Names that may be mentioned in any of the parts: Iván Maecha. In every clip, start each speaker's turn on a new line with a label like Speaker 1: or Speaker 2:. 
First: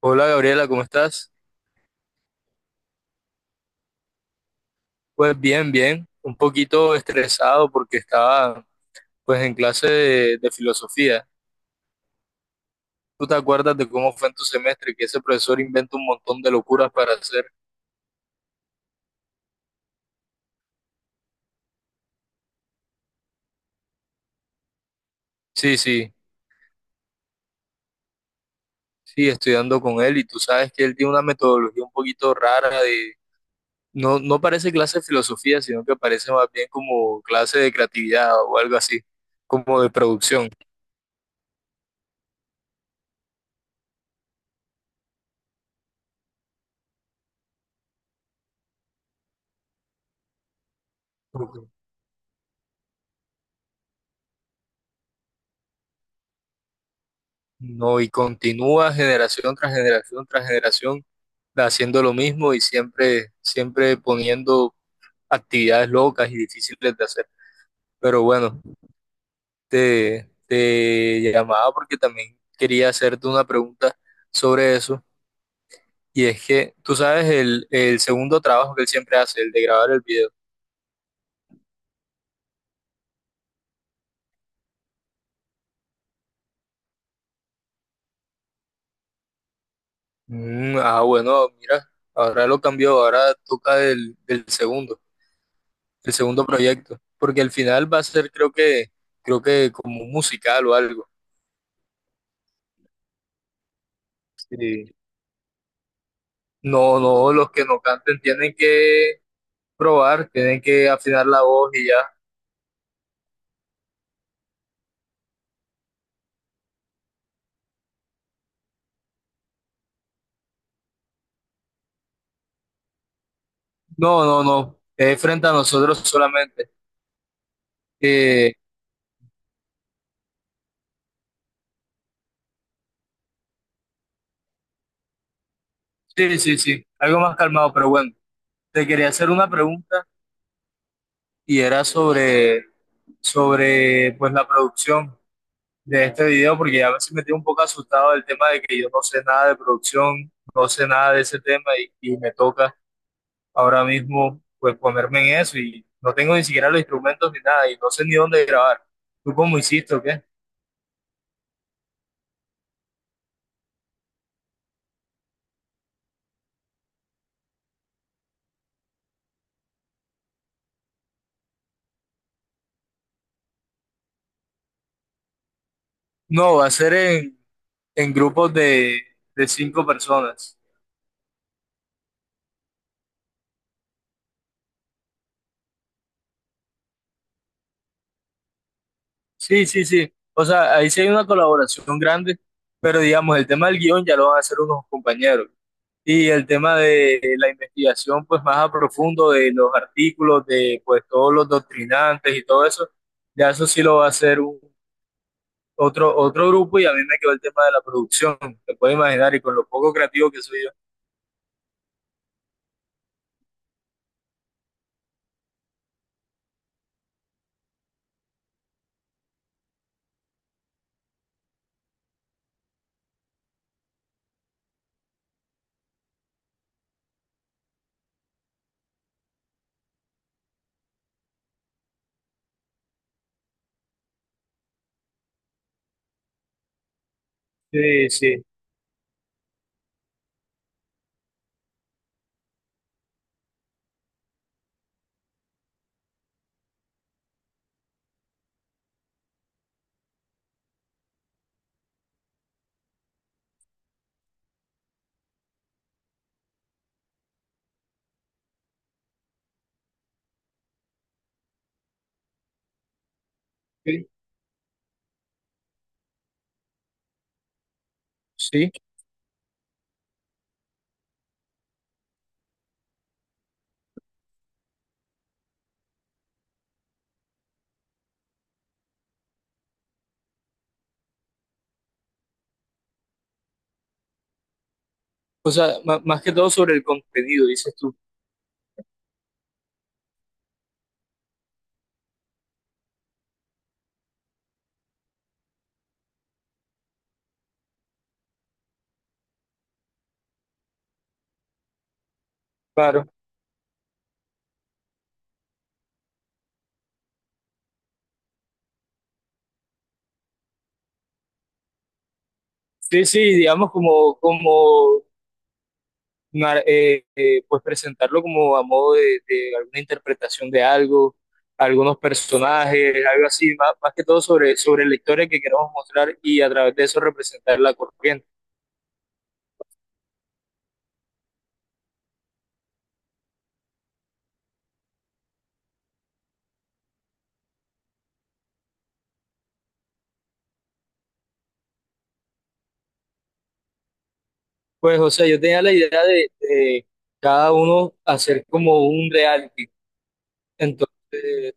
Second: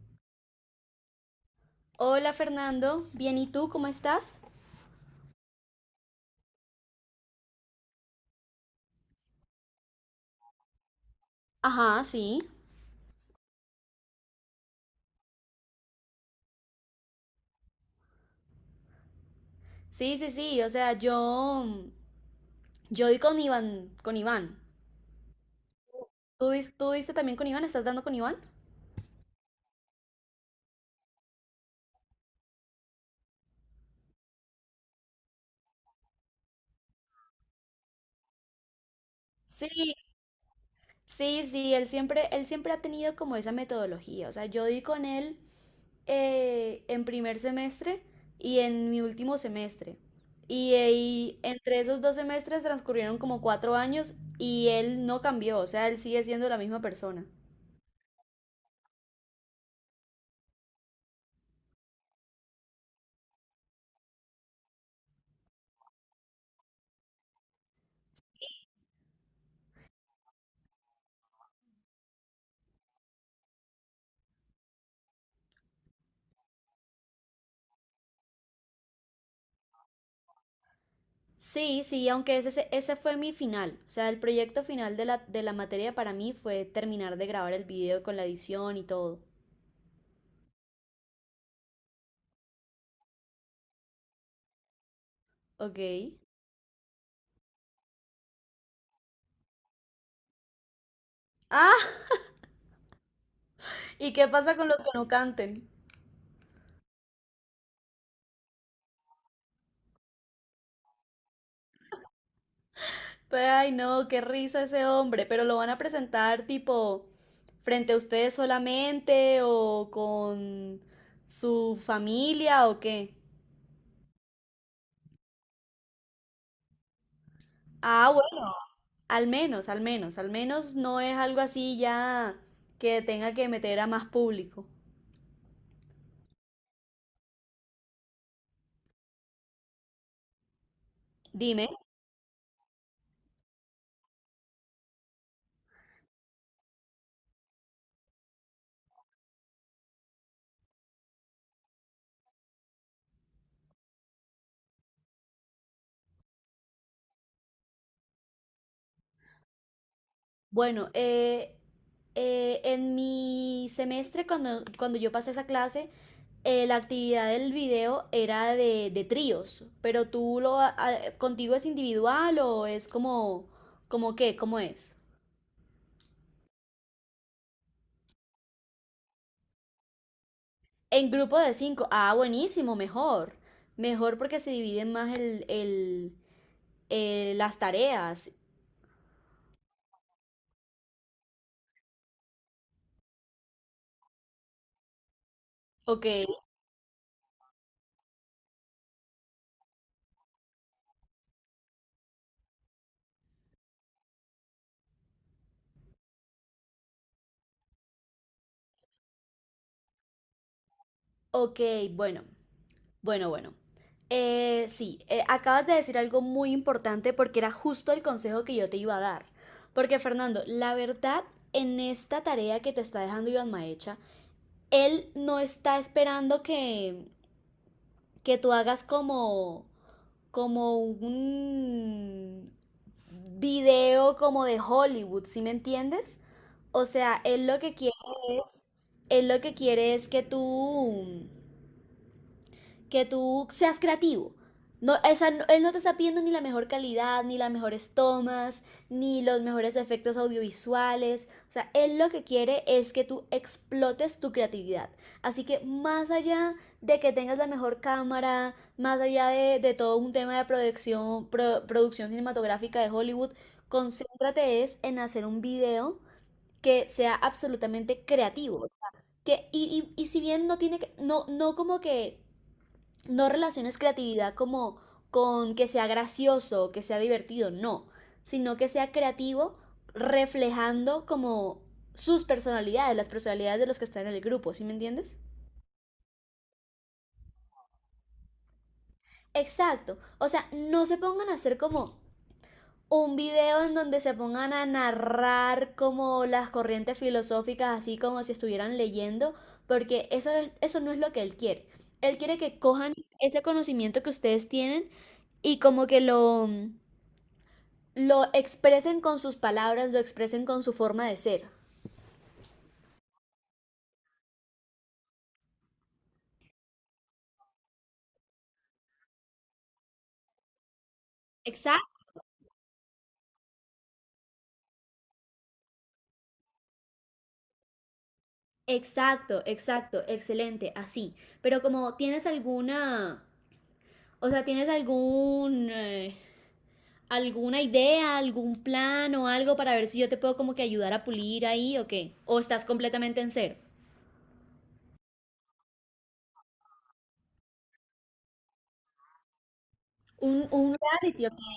Speaker 1: Hola Gabriela, ¿cómo estás?
Speaker 2: Hola Fernando, bien, ¿y tú cómo estás?
Speaker 1: Pues bien, bien, un poquito estresado porque estaba pues en clase de filosofía.
Speaker 2: Ajá, sí.
Speaker 1: ¿Tú te acuerdas de cómo fue en tu semestre que ese profesor inventa un montón de locuras para hacer?
Speaker 2: Sí, sí, sí, o sea, yo di con Iván, con Iván.
Speaker 1: Sí, sí,
Speaker 2: ¿Tú, tú diste también con Iván? ¿Estás dando con Iván?
Speaker 1: sí, estudiando con él y tú sabes que él tiene una metodología un poquito rara de... No, no parece clase de filosofía, sino que parece más bien como clase de creatividad o algo así, como de
Speaker 2: Sí,
Speaker 1: producción.
Speaker 2: sí, sí, él siempre ha tenido como esa metodología, o sea, yo di con él en primer semestre y en mi último semestre. Y ahí, entre esos dos semestres transcurrieron como 4 años y él no cambió, o sea, él sigue siendo la misma persona.
Speaker 1: No, y continúa generación tras generación tras generación haciendo lo mismo y siempre, siempre poniendo actividades locas y difíciles de hacer. Pero bueno, te llamaba porque también quería hacerte una pregunta sobre eso. Y es que, tú sabes, el segundo trabajo que él siempre hace, el de grabar el video.
Speaker 2: Sí, sí, aunque ese fue mi final. O sea, el proyecto final de la materia para mí fue terminar de grabar el video con la edición y todo.
Speaker 1: Bueno, mira, ahora lo cambió, ahora toca el segundo.
Speaker 2: Ok.
Speaker 1: El segundo proyecto, porque al final va a ser creo que como un musical o algo.
Speaker 2: Ah, ¿y qué pasa con los que
Speaker 1: Sí.
Speaker 2: no canten?
Speaker 1: No, no, los que no canten tienen que probar, tienen que afinar la voz y ya.
Speaker 2: Pues, ay, no, qué risa ese hombre, pero lo van a presentar tipo frente a ustedes solamente o con su familia o qué.
Speaker 1: No, no, no, es frente a nosotros solamente.
Speaker 2: Ah, bueno.
Speaker 1: Eh,
Speaker 2: Al menos, al menos, al menos no es algo así ya que tenga que meter a más público.
Speaker 1: sí, sí, sí, algo más calmado, pero bueno, te quería hacer una pregunta y
Speaker 2: Dime.
Speaker 1: era sobre, sobre pues la producción de este video, porque ya me metí un poco asustado del tema de que yo no sé nada de producción, no sé nada de ese tema y me toca ahora mismo, pues ponerme en eso y no tengo ni siquiera los instrumentos ni nada y no sé ni dónde grabar. ¿Tú cómo hiciste o qué?
Speaker 2: Bueno, en mi semestre, cuando, cuando yo pasé esa clase, la actividad del video era de tríos, pero tú lo, contigo es individual o es como, como qué, ¿cómo es?
Speaker 1: No, va a ser en grupos de cinco personas.
Speaker 2: En grupo de 5, ah, buenísimo, mejor, mejor porque se dividen más el, las tareas,
Speaker 1: Sí, sí, sí. O sea, ahí sí hay una colaboración grande, pero digamos, el tema del guión ya lo van a hacer unos compañeros.
Speaker 2: ok.
Speaker 1: Y el tema de la investigación, pues más a profundo de los artículos, de pues todos los doctrinantes y todo eso, ya eso sí lo va a hacer otro grupo y a mí me quedó el tema de la producción, te puedes imaginar, y con lo poco creativo que soy yo.
Speaker 2: Ok, bueno, bueno, bueno. Sí, acabas de decir algo muy importante porque era justo el consejo que yo te iba a dar. Porque Fernando, la verdad, en esta tarea que te está dejando Iván Maecha, él no está esperando que tú hagas como, como un video como de Hollywood, ¿sí me entiendes? O sea, él lo que quiere
Speaker 1: Sí, sí,
Speaker 2: es, él lo que quiere es que tú seas creativo. No, esa, no, él no te está pidiendo ni la mejor calidad, ni las mejores tomas, ni los mejores efectos audiovisuales. O sea, él lo que quiere es que tú explotes tu creatividad. Así que más allá de que tengas la mejor cámara, más allá de todo un tema de producción, producción cinematográfica de Hollywood,
Speaker 1: sí.
Speaker 2: concéntrate es en hacer un video que sea absolutamente creativo.
Speaker 1: Sí.
Speaker 2: Que, y, y si bien no tiene que, no, no como que no relaciones creatividad como con que sea gracioso, que sea divertido, no, sino que sea creativo reflejando como sus personalidades, las personalidades de los que están en el grupo, ¿sí me entiendes?
Speaker 1: O sea, ma- más que todo sobre el contenido, dices tú.
Speaker 2: Exacto, o sea, no se pongan a hacer como un video en donde se pongan a narrar como las corrientes filosóficas, así como si estuvieran leyendo, porque eso, eso no es lo que él quiere. Él quiere que cojan
Speaker 1: Claro.
Speaker 2: ese conocimiento que ustedes tienen y como que lo, lo expresen con sus palabras, lo expresen con su forma de ser.
Speaker 1: Sí, sí, digamos como, como nar- pues presentarlo como a modo de alguna interpretación de algo, algunos
Speaker 2: Exacto,
Speaker 1: personajes, algo así, más, más que todo sobre, sobre la historia que queremos mostrar y a través de eso representar la corriente.
Speaker 2: exacto, exacto, excelente, así. Pero como tienes alguna, o sea, tienes algún, alguna idea, algún plan o algo para ver si yo te puedo como que ayudar a pulir ahí o qué. O estás completamente en cero.
Speaker 1: Pues, o sea, yo tenía la idea de cada uno hacer como un reality.
Speaker 2: Un reality, ok.
Speaker 1: Entonces,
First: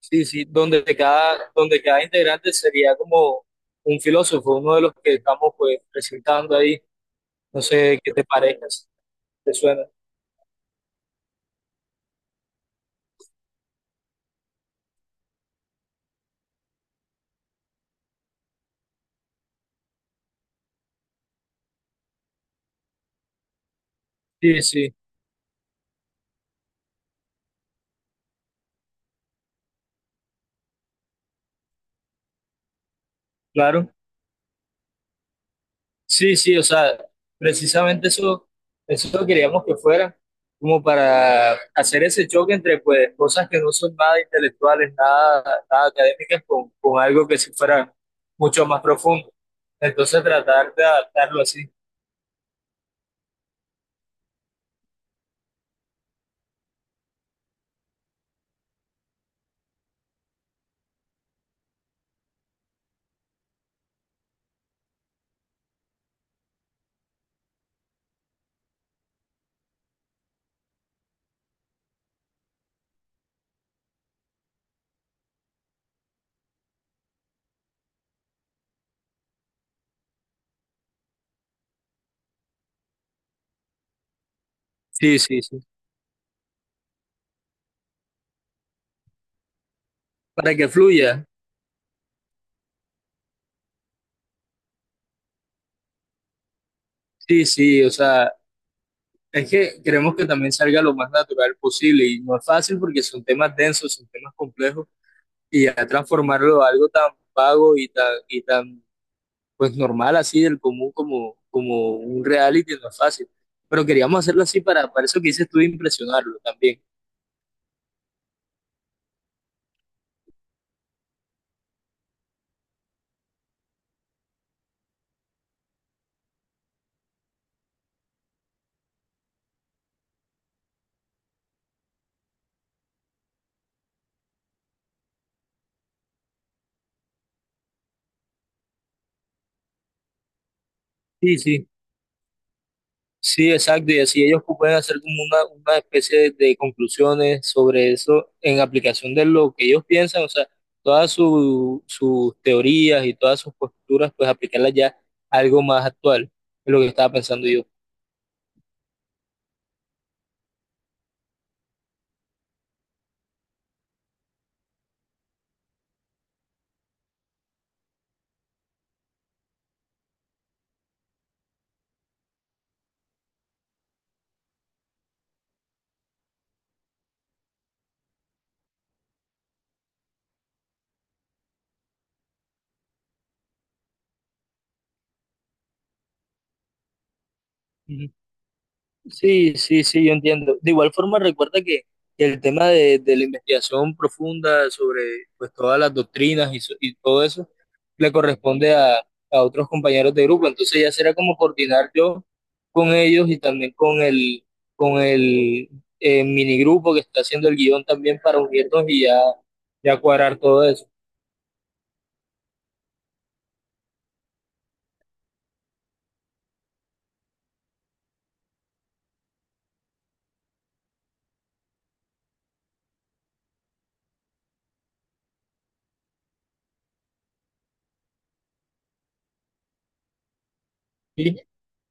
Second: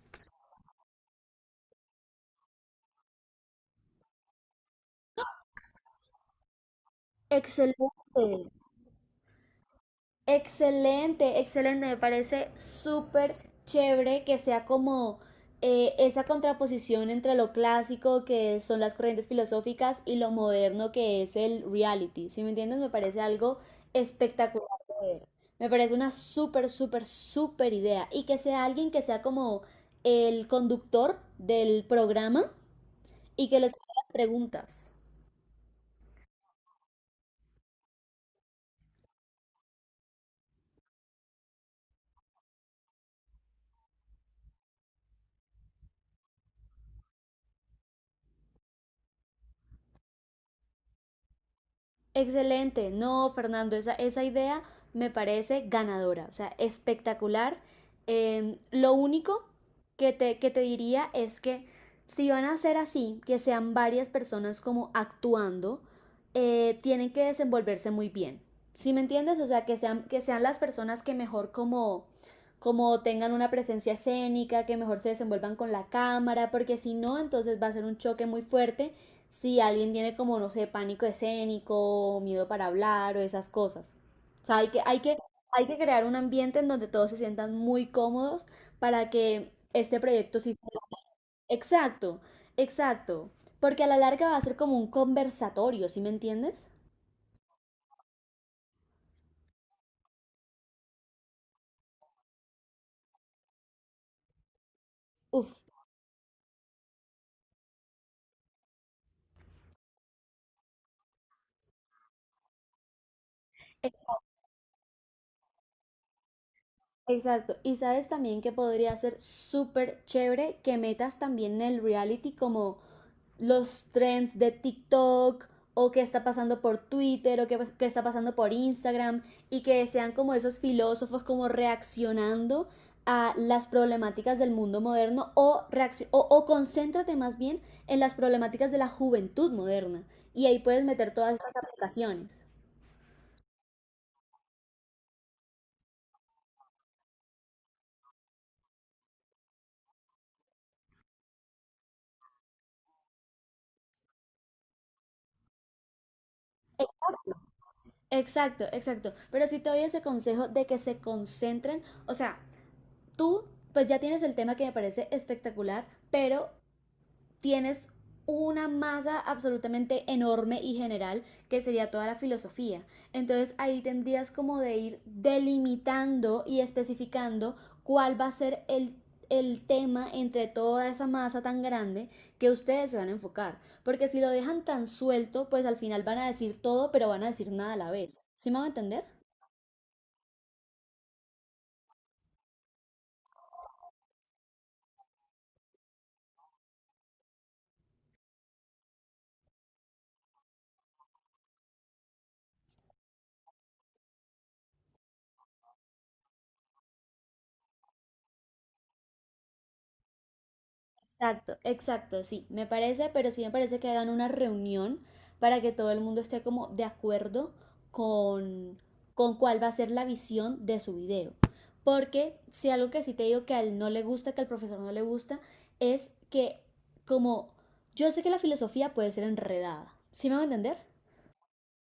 Speaker 1: sí, sí, donde cada integrante sería como un filósofo, uno de los que estamos pues presentando ahí. No
Speaker 2: Excelente.
Speaker 1: sé qué te parezca, si te suena.
Speaker 2: Excelente, excelente. Me parece súper chévere que sea como esa contraposición entre lo clásico que son las corrientes filosóficas y lo moderno que es el reality. Si me entiendes, me parece algo
Speaker 1: Sí,
Speaker 2: espectacular
Speaker 1: sí,
Speaker 2: de ver. Me parece una súper, súper, súper idea. Y que sea alguien que sea como el conductor del programa y que les
Speaker 1: claro.
Speaker 2: haga las preguntas.
Speaker 1: Sí, sí, o sea, precisamente eso, eso queríamos que fuera, como para hacer ese choque entre pues cosas que no son nada intelectuales, nada, nada académicas, con algo que sí fuera mucho más profundo. Entonces tratar de adaptarlo así.
Speaker 2: Excelente, no, Fernando, esa idea me parece ganadora, o sea, espectacular. Lo único que te diría es que si van a ser así, que sean varias personas como actuando, tienen que desenvolverse muy bien. ¿Sí me entiendes? O sea, que sean las personas que mejor como, como tengan una presencia escénica, que mejor se desenvuelvan con la cámara, porque si no, entonces va a ser un choque muy fuerte si alguien tiene como, no sé, pánico escénico, miedo para hablar o esas cosas. O sea, hay que, hay que,
Speaker 1: Sí, sí, sí.
Speaker 2: hay que crear un ambiente en donde todos se sientan muy cómodos para que este proyecto sí
Speaker 1: Para que
Speaker 2: sea...
Speaker 1: fluya.
Speaker 2: Exacto, exacto. Porque a la larga va a ser como un conversatorio, ¿sí me entiendes?
Speaker 1: Sí, sí, o sea, es que queremos que también salga lo más natural posible y no es fácil porque son temas densos, son temas complejos
Speaker 2: Uf,
Speaker 1: y ya transformarlo a algo tan vago y tan pues normal, así del común, como, como un reality, no es fácil. Pero
Speaker 2: ex-
Speaker 1: queríamos hacerlo así para eso que dices tú, de impresionarlo también.
Speaker 2: exacto. Y sabes también que podría ser súper chévere que metas también el reality como los trends de TikTok o qué está pasando por Twitter o qué, qué, está pasando por Instagram y que sean como esos filósofos como reaccionando a las problemáticas del mundo moderno o, o concéntrate más bien en las problemáticas de la juventud moderna y ahí puedes meter todas
Speaker 1: Sí,
Speaker 2: estas
Speaker 1: sí,
Speaker 2: aplicaciones.
Speaker 1: sí, exacto. Y así ellos pueden hacer como una especie de conclusiones sobre eso en aplicación de lo que ellos piensan, o sea, todas su- sus teorías y todas sus posturas, pues aplicarlas ya a algo más actual, es lo
Speaker 2: E,
Speaker 1: que estaba pensando yo.
Speaker 2: Exacto, exacto. Pero sí te doy ese consejo de que se concentren, o sea, tú pues ya tienes el tema que me parece espectacular, pero tienes una masa absolutamente enorme y general que sería toda la filosofía. Entonces ahí tendrías como de ir delimitando y especificando cuál va a ser el tema entre toda esa masa tan grande que ustedes se van a enfocar. Porque si lo dejan tan suelto, pues al final van a decir todo, pero van a decir nada a la vez. ¿Sí me van a entender?
Speaker 1: Sí, sí, sí, yo entiendo. De igual forma, recuerda que el tema de la investigación profunda sobre pues, todas las doctrinas y, so- y todo eso le corresponde a otros compañeros de grupo. Entonces ya será como coordinar yo con ellos y también con el minigrupo que está haciendo el guión también para unirnos y ya, ya cuadrar todo eso.
Speaker 2: Exacto, exacto, sí, me parece, pero sí me parece que hagan una reunión para que todo el mundo esté como de acuerdo con, con cuál va a ser la visión de su video. Porque si algo que sí te digo que a él no le gusta, que al profesor no le gusta, es que como yo sé que la filosofía puede ser enredada, ¿sí me van a entender?
Speaker 1: Sí,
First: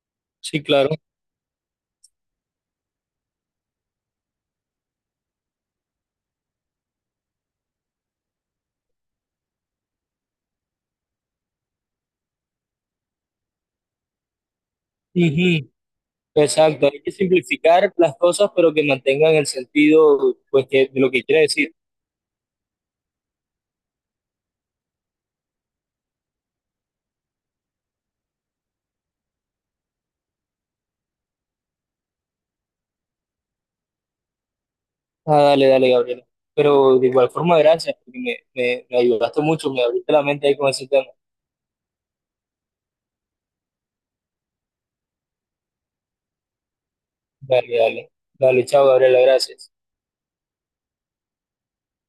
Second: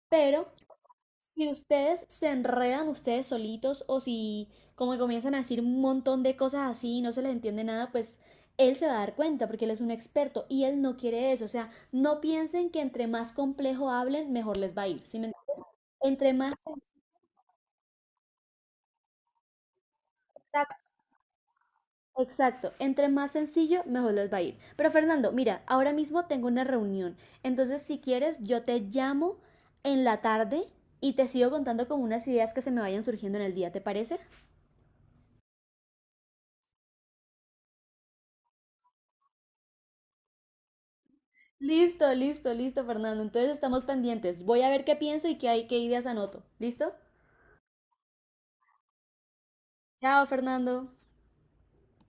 Speaker 2: Pero
Speaker 1: sí, claro.
Speaker 2: si ustedes se enredan ustedes solitos o si como que comienzan a decir un montón de cosas así y no se les entiende nada, pues él se va a dar cuenta porque él es un experto y él no quiere eso. O sea, no piensen que entre más complejo hablen, mejor les va a ir. ¿Sí me entienden?
Speaker 1: Ujú.
Speaker 2: Entre más
Speaker 1: Exacto, hay que simplificar las cosas, pero que mantengan el sentido pues, que,
Speaker 2: exacto,
Speaker 1: de lo que quiere decir.
Speaker 2: exacto, entre más sencillo, mejor les va a ir. Pero Fernando, mira, ahora mismo tengo una reunión. Entonces, si quieres, yo te llamo en la tarde y te sigo contando con unas ideas que se me vayan surgiendo en el día, ¿te parece?
Speaker 1: Ah, dale, dale, Gabriela. Pero de igual forma, gracias, porque me ayudaste mucho, me abriste la mente ahí con ese tema.
Speaker 2: Listo, listo, listo, Fernando. Entonces estamos pendientes. Voy a ver qué pienso y qué hay, qué ideas anoto. ¿Listo?
Speaker 1: Dale, dale. Dale, chao, Gabriela, gracias.
Speaker 2: Chao, Fernando.